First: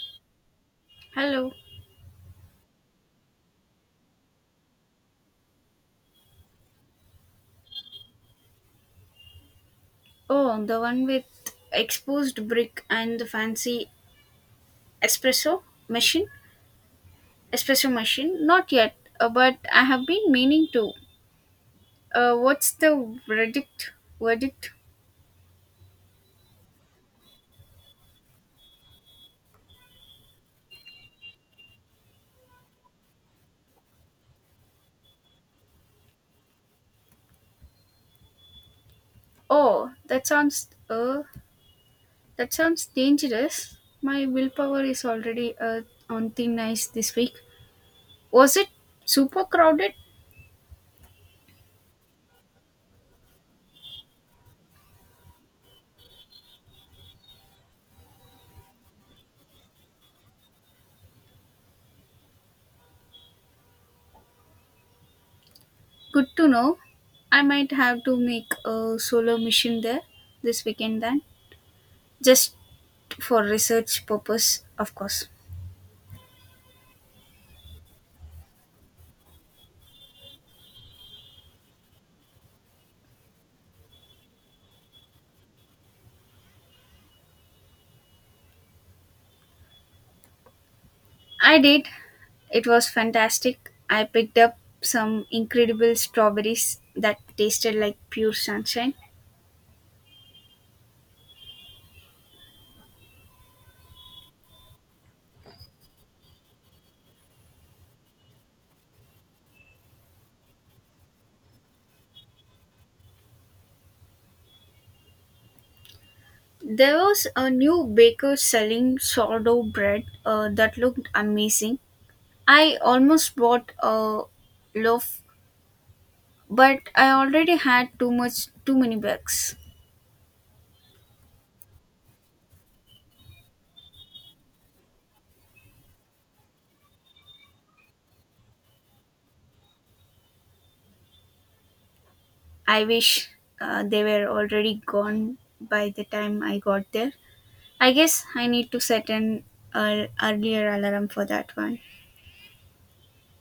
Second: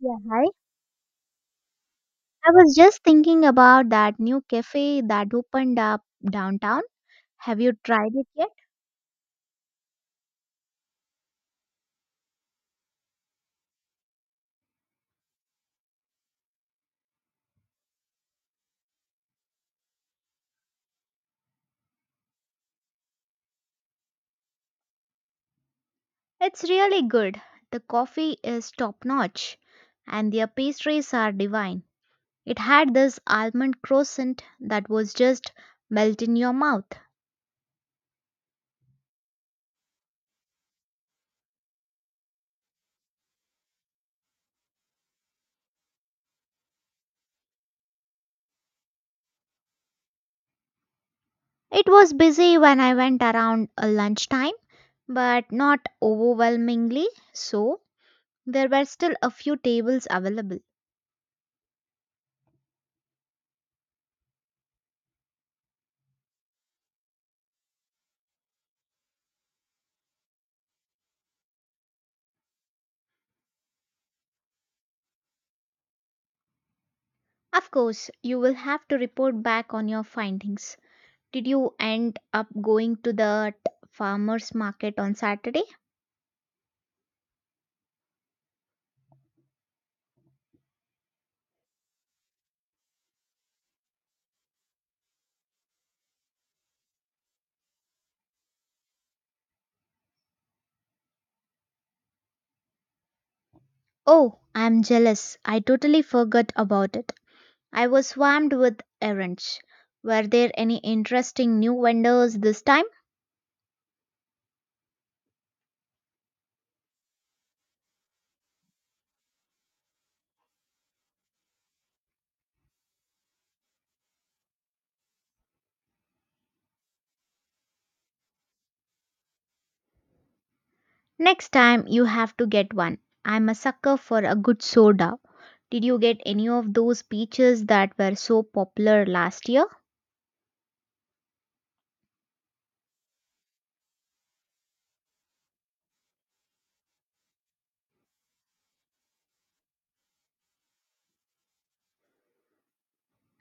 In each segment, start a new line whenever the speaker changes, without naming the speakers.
Yeah, hi.
Hello.
I was just thinking about that new cafe that opened up downtown. Have you tried it yet?
Oh, the one with exposed brick and the fancy espresso machine. Espresso machine. Not yet, but I have been meaning to. What's the verdict? Verdict.
It's really good. The coffee is top notch and their pastries are divine. It had this almond croissant that was just melt in your mouth.
Oh, that sounds. That sounds dangerous. My willpower is already on thin ice this week. Was it super crowded?
It was busy when I went around lunchtime, but not overwhelmingly so. There were still a few tables available.
Good to know. I might have to make a solo mission there this weekend then. Just for research purpose, of course.
Of course, you will have to report back on your findings. Did you end up going to that farmers market on Saturday?
I did. It was fantastic. I picked up some incredible strawberries that tasted like pure sunshine.
Oh, I'm jealous. I totally forgot about it. I was swamped with errands. Were there any interesting new vendors this time?
There was a new baker selling sourdough bread that looked amazing. I almost bought a loaf, but I already had too much, too many bags.
Next time you have to get one. I'm a sucker for a good soda. Did you get any of those peaches that were so popular last year?
I wish they were already gone by the time I got there. I guess I need to set an earlier alarm for that one.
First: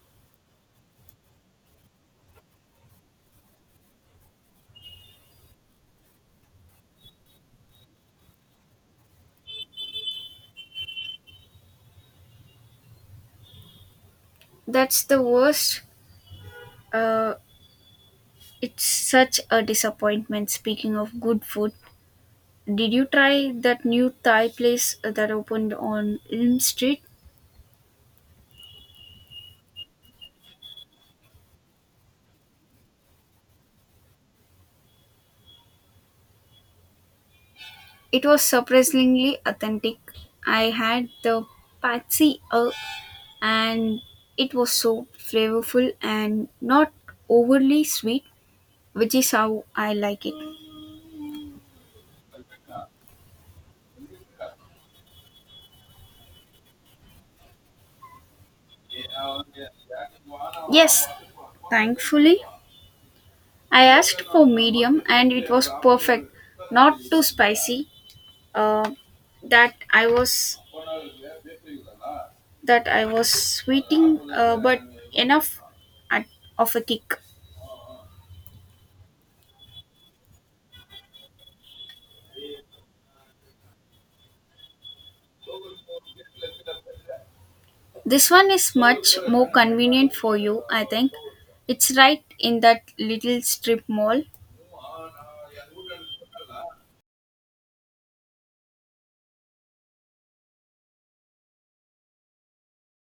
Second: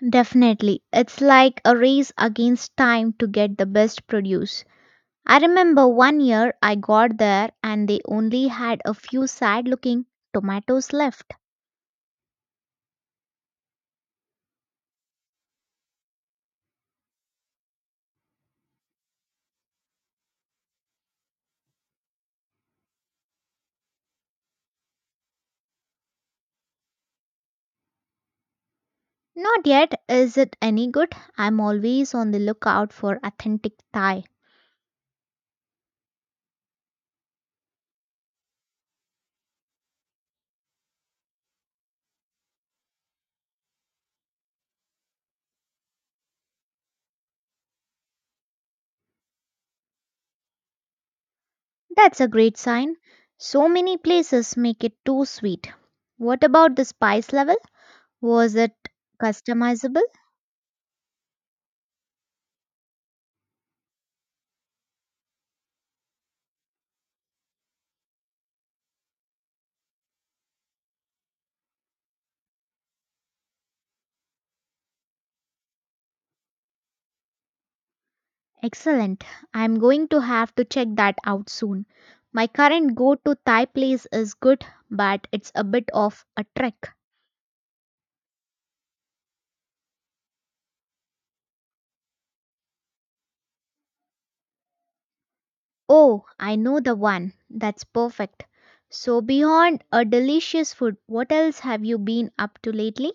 Definitely. It's like a race against time to get the best produce. I remember one year I got there and they only had a few sad looking tomatoes left.
That's the worst. Uh, it's such a disappointment. Speaking of good food, did you try that new Thai place that opened on Elm Street?
Not yet, is it any good? I'm always on the lookout for authentic Thai.
It was surprisingly authentic. I had the patsy, and it was so flavorful and not overly sweet, which is how I like it.
That's a great sign. So many places make it too sweet. What about the spice level? Was it customizable?
Yes, thankfully I asked for medium and it was perfect, not too spicy. Uh, that I was that I was sweeting, but enough at, of a kick.
Excellent. I'm going to have to check that out soon. My current go to Thai place is good, but it's a bit of a trek.
This one is much more convenient for you, I think. It's right in that little strip mall.
Oh, I know the one. That's perfect. So, beyond a delicious food, what else have you been up to lately?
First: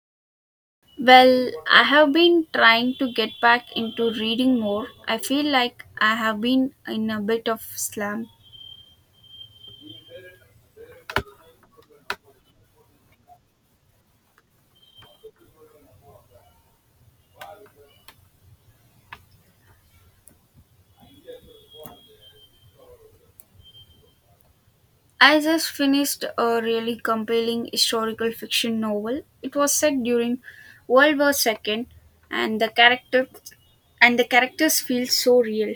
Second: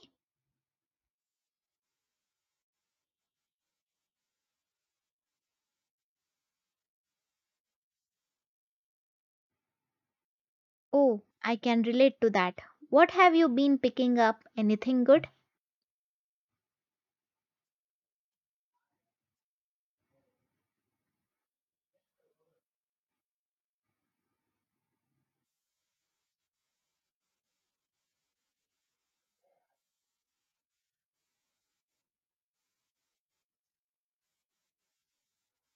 Well, I have been trying to get back into reading more. I feel like I have been in a bit of slump.
Oh, I can relate to that. What have you been picking up? Anything good?
I just finished a really compelling historical fiction novel. It was set during World War II and the characters feel so real.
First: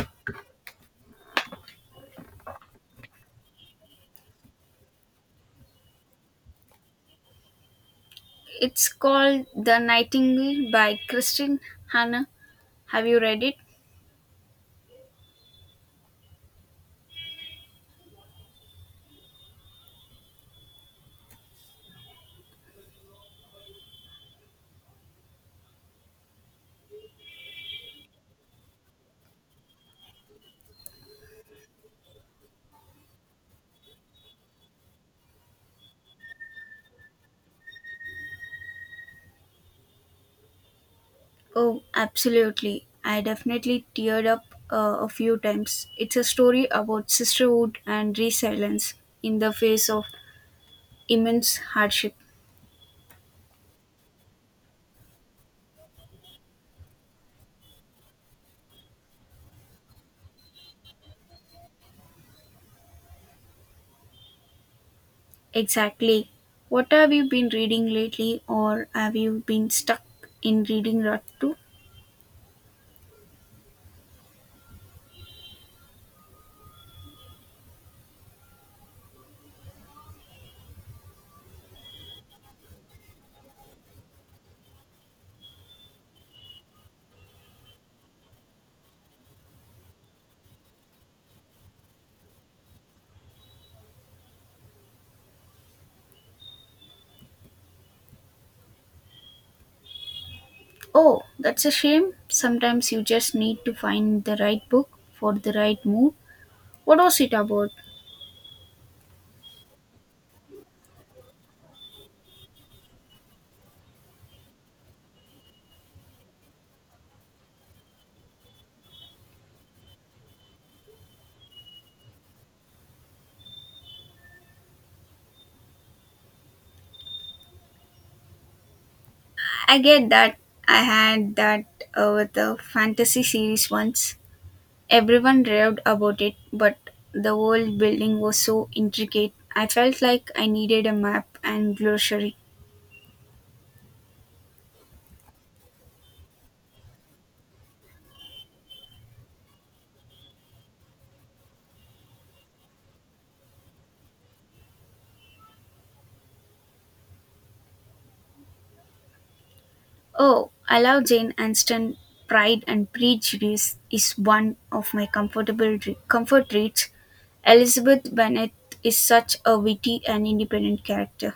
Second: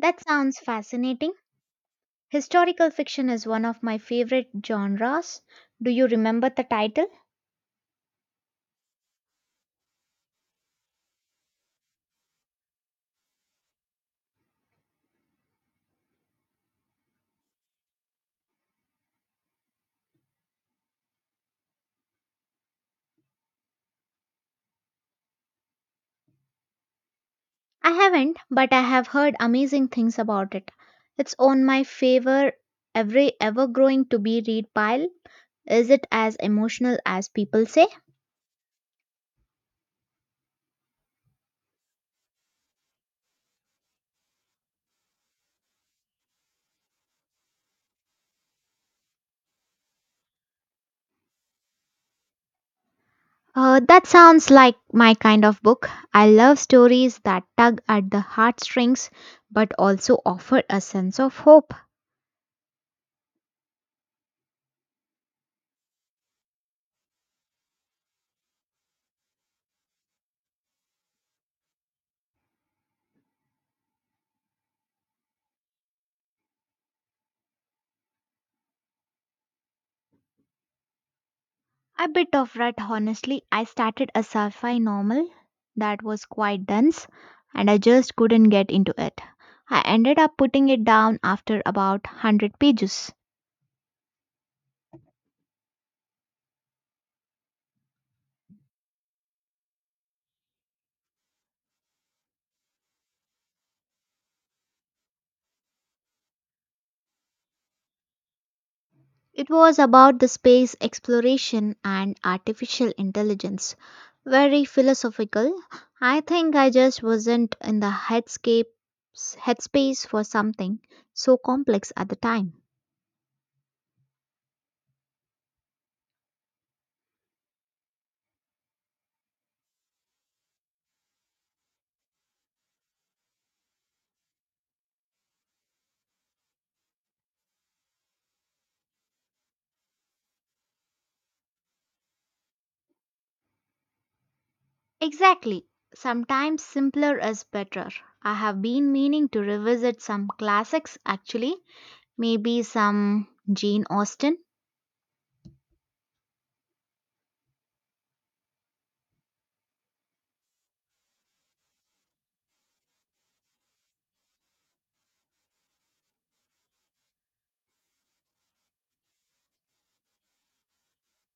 That sounds fascinating. Historical fiction is one of my favorite genres. Do you remember the title?
It's called The Nightingale by Kristin Hanna. Have you read it?
I haven't, but I have heard amazing things about it. It's on my favor every ever growing to be read pile. Is it as emotional as people say?
Oh, absolutely. I definitely teared up a few times. It's a story about sisterhood and resilience in the face of immense hardship.
That sounds like my kind of book. I love stories that tug at the heartstrings but also offer a sense of hope.
Exactly. What have you been reading lately, or have you been stuck in reading rut too?
A bit of rut, honestly. I started a sci fi novel that was quite dense and I just couldn't get into it. I ended up putting it down after about 100 pages.
Oh, that's a shame. Sometimes you just need to find the right book for the right mood. What was it about?
It was about the space exploration and artificial intelligence. Very philosophical. I think I just wasn't in the headscape headspace for something so complex at the time.
I get that. I had that with a fantasy series once. Everyone raved about it, but the world building was so intricate. I felt like I needed a map and glossary.
Exactly. Sometimes simpler is better. I have been meaning to revisit some classics actually, maybe some Jane Austen.
Oh, I love Jane Austen. Pride and Prejudice is one of my comfort reads. Elizabeth Bennet is such a witty and independent character.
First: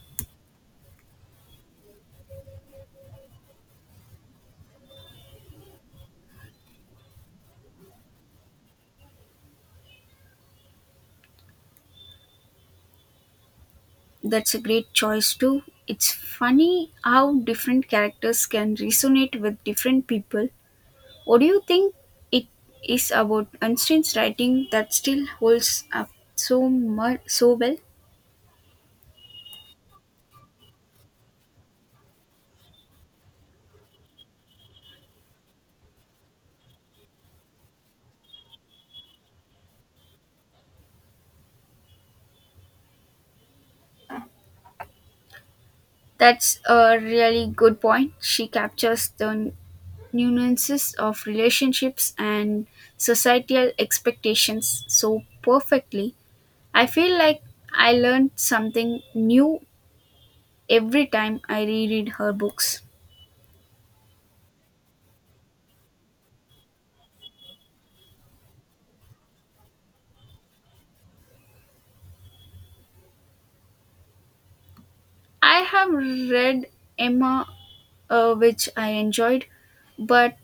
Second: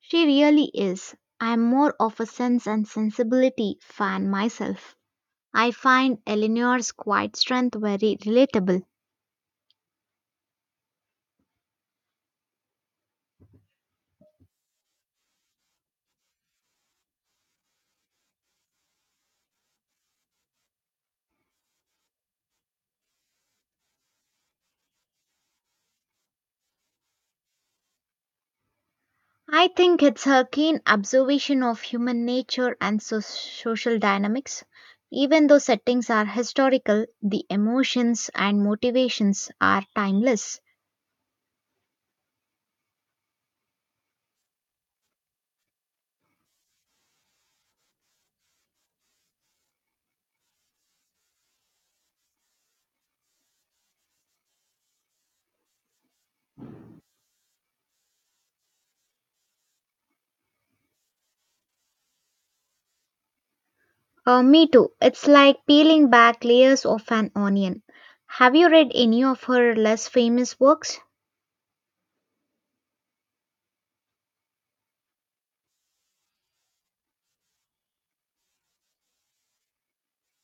She really is. I'm more of a sense and sensibility fan myself. I find Eleanor's quiet strength very relatable.
That's a great choice too. It's funny how different characters can resonate with different people. What do you think it is about Austen's writing that still holds up so much so well?
I think it's her keen observation of human nature and social dynamics. Even though settings are historical, the emotions and motivations are timeless.
That's a really good point. She captures the nuances of relationships and societal expectations so perfectly. I feel like I learned something new every time I reread her books.
Me too. It's like peeling back layers of an onion. Have you read any of her less famous works?
I have read Emma, which I enjoyed, but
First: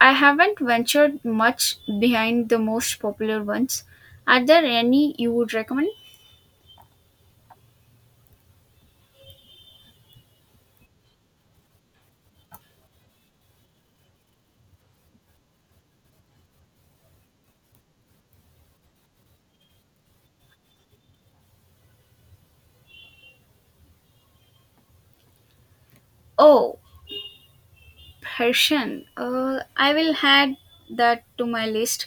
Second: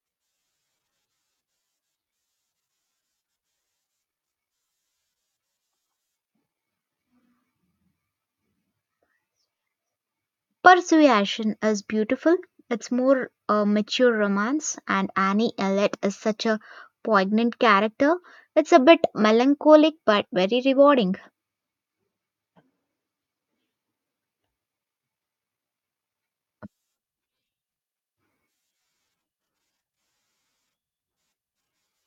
I haven't ventured much behind the most popular ones. Are there any you would recommend?
Persuasion is beautiful. It's more a mature romance, and Annie Elliot is such a poignant character. It's a bit melancholic but very rewarding.
Oh, Persian. I will add that to my list.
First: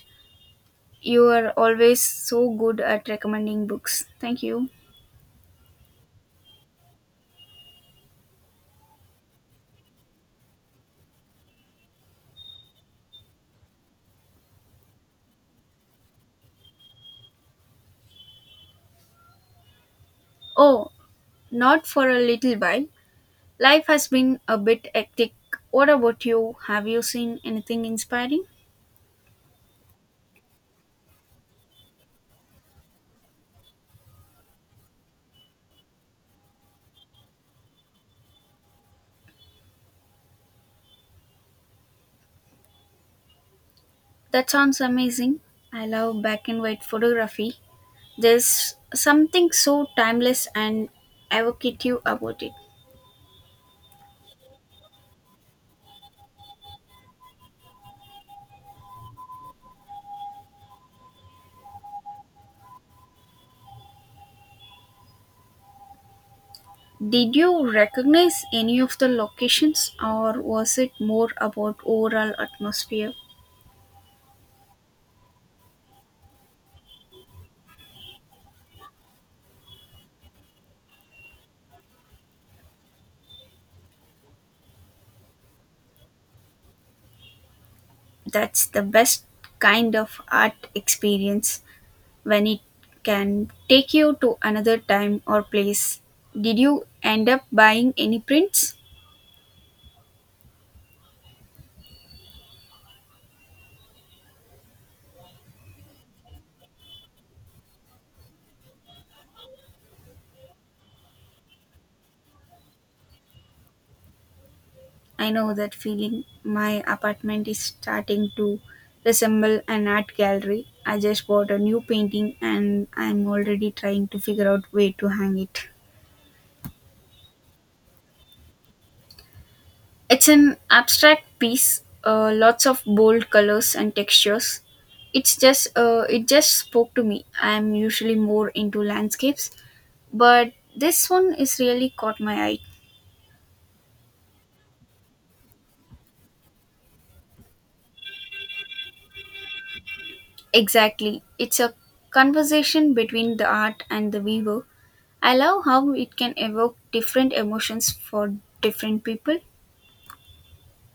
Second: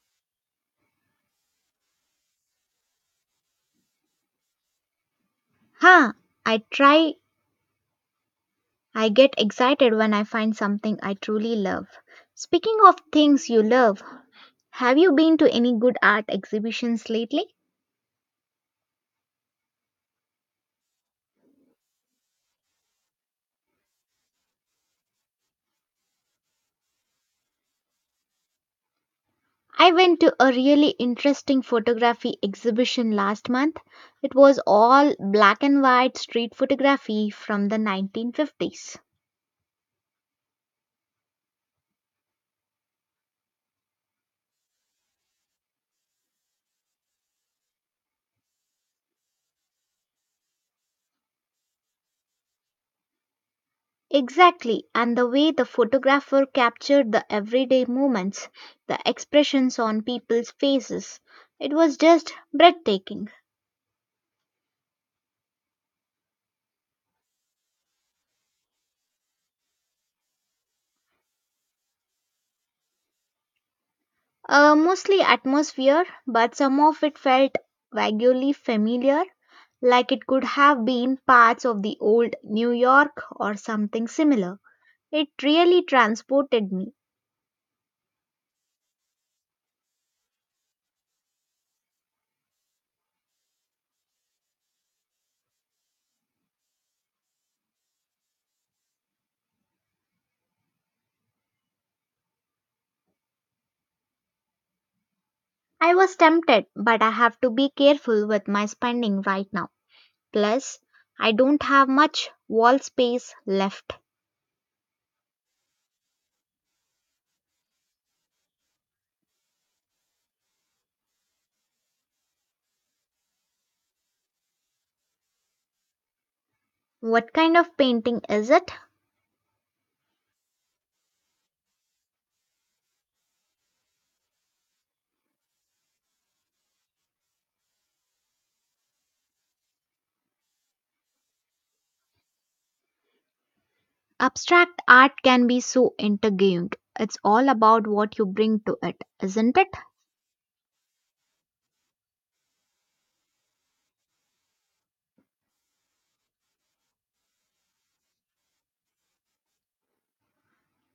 You are always so good at recommending books. Thank you.
Huh, I try, I get excited when I find something I truly love. Speaking of things you love, have you been to any good art exhibitions lately?
Oh, not for a little while. Life has been a bit hectic. What about you? Have you seen anything inspiring?
I went to a really interesting photography exhibition last month. It was all black and white street photography from the 1950s.
That sounds amazing. I love black and white photography. There's something so timeless and evocative about it.
Exactly, and the way the photographer captured the everyday moments, the expressions on people's faces, it was just breathtaking.
Did you recognize any of the locations, or was it more about overall atmosphere?
Mostly atmosphere, but some of it felt vaguely familiar, like it could have been parts of the old New York or something similar. It really transported me.
That's the best kind of art experience, when it can take you to another time or place. Did you end up buying any prints?
I was tempted, but I have to be careful with my spending right now. Plus, I don't have much wall space left.
I know that feeling. My apartment is starting to resemble an art gallery. I just bought a new painting and I'm already trying to figure out where to hang it.
What kind of painting is it?
It's an abstract piece, lots of bold colors and textures. It just spoke to me. I'm usually more into landscapes, but this one is really caught my eye.
Abstract art can be so intriguing. It's all about what you bring to it, isn't it?
Exactly. It's a conversation between the art and the viewer. I love how it can evoke different emotions for different people.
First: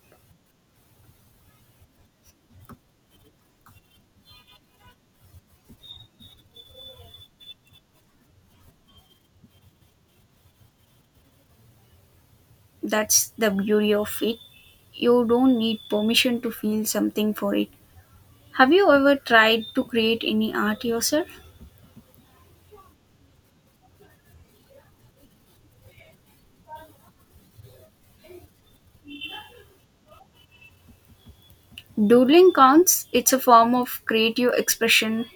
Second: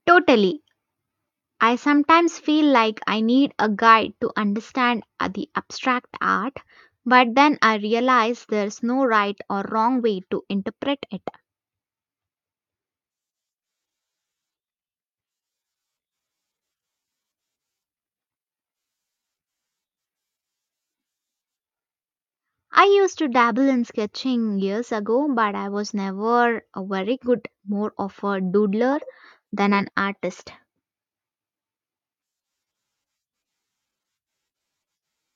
Totally. I sometimes feel like I need a guide to understand the abstract art, but then I realize there's no right or wrong way to interpret it.
That's the beauty of it. You don't need permission to feel something for it. Have you ever tried to create any art yourself?
I used to dabble in sketching years ago, but I was never a very good, more of a doodler than an artist.
Doodling counts. It's a form of creative expression.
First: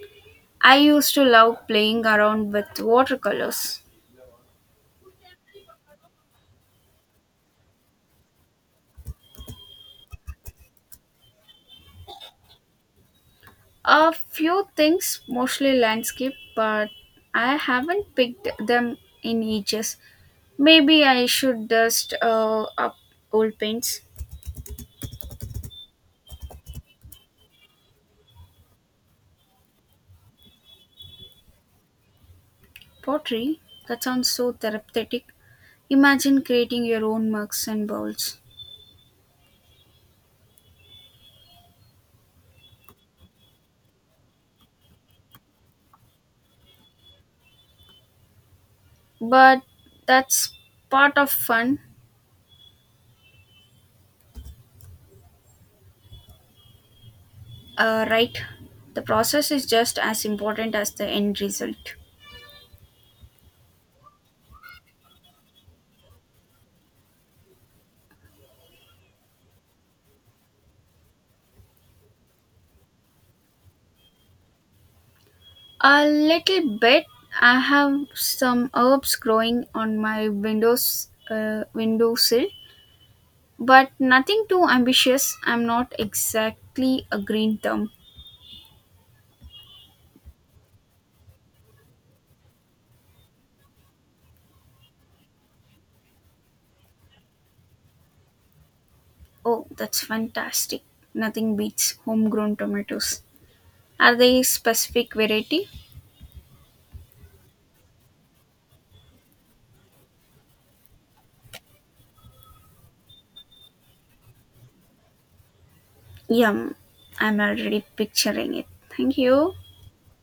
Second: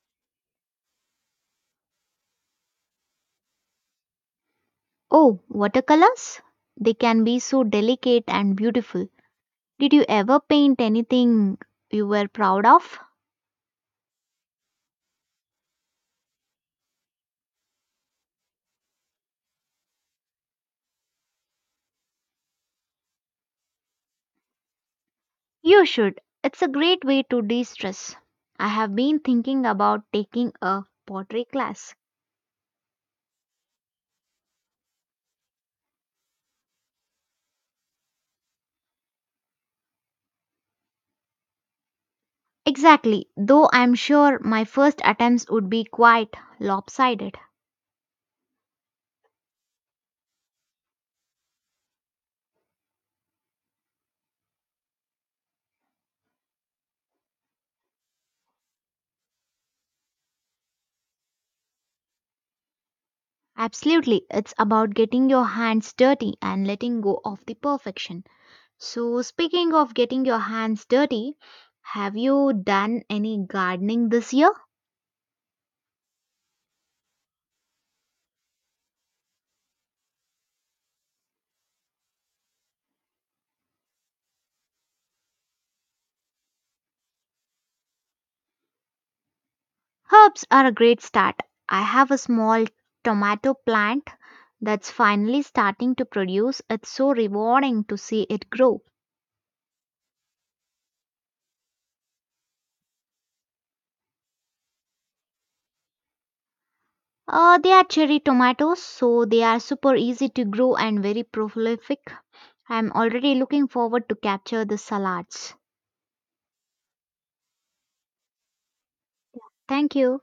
I used to love playing around with watercolors.
Oh, watercolors? They can be so delicate and beautiful. Did you ever paint anything you were proud of?
A few things, mostly landscape, but I haven't picked them in ages. Maybe I should dust up old paints.
You should. It's a great way to de stress. I have been thinking about taking a pottery class.
Pottery, that sounds so therapeutic. Imagine creating your own mugs and bowls.
Exactly, though I'm sure my first attempts would be quite lopsided.
But that's part of fun, right? The process is just as important as the end result.
Absolutely, it's about getting your hands dirty and letting go of the perfection. So, speaking of getting your hands dirty, have you done any gardening this year?
A little bit. I have some herbs growing on my windowsill but nothing too ambitious. I'm not exactly a green thumb.
Herbs are a great start. I have a small tomato plant that's finally starting to produce. It's so rewarding to see it grow.
Oh, that's fantastic. Nothing beats homegrown tomatoes. Are they specific variety?
They are cherry tomatoes, so they are super easy to grow and very prolific. I'm already looking forward to capture the salads.
Yum. I'm already picturing it. Thank you.
Thank you.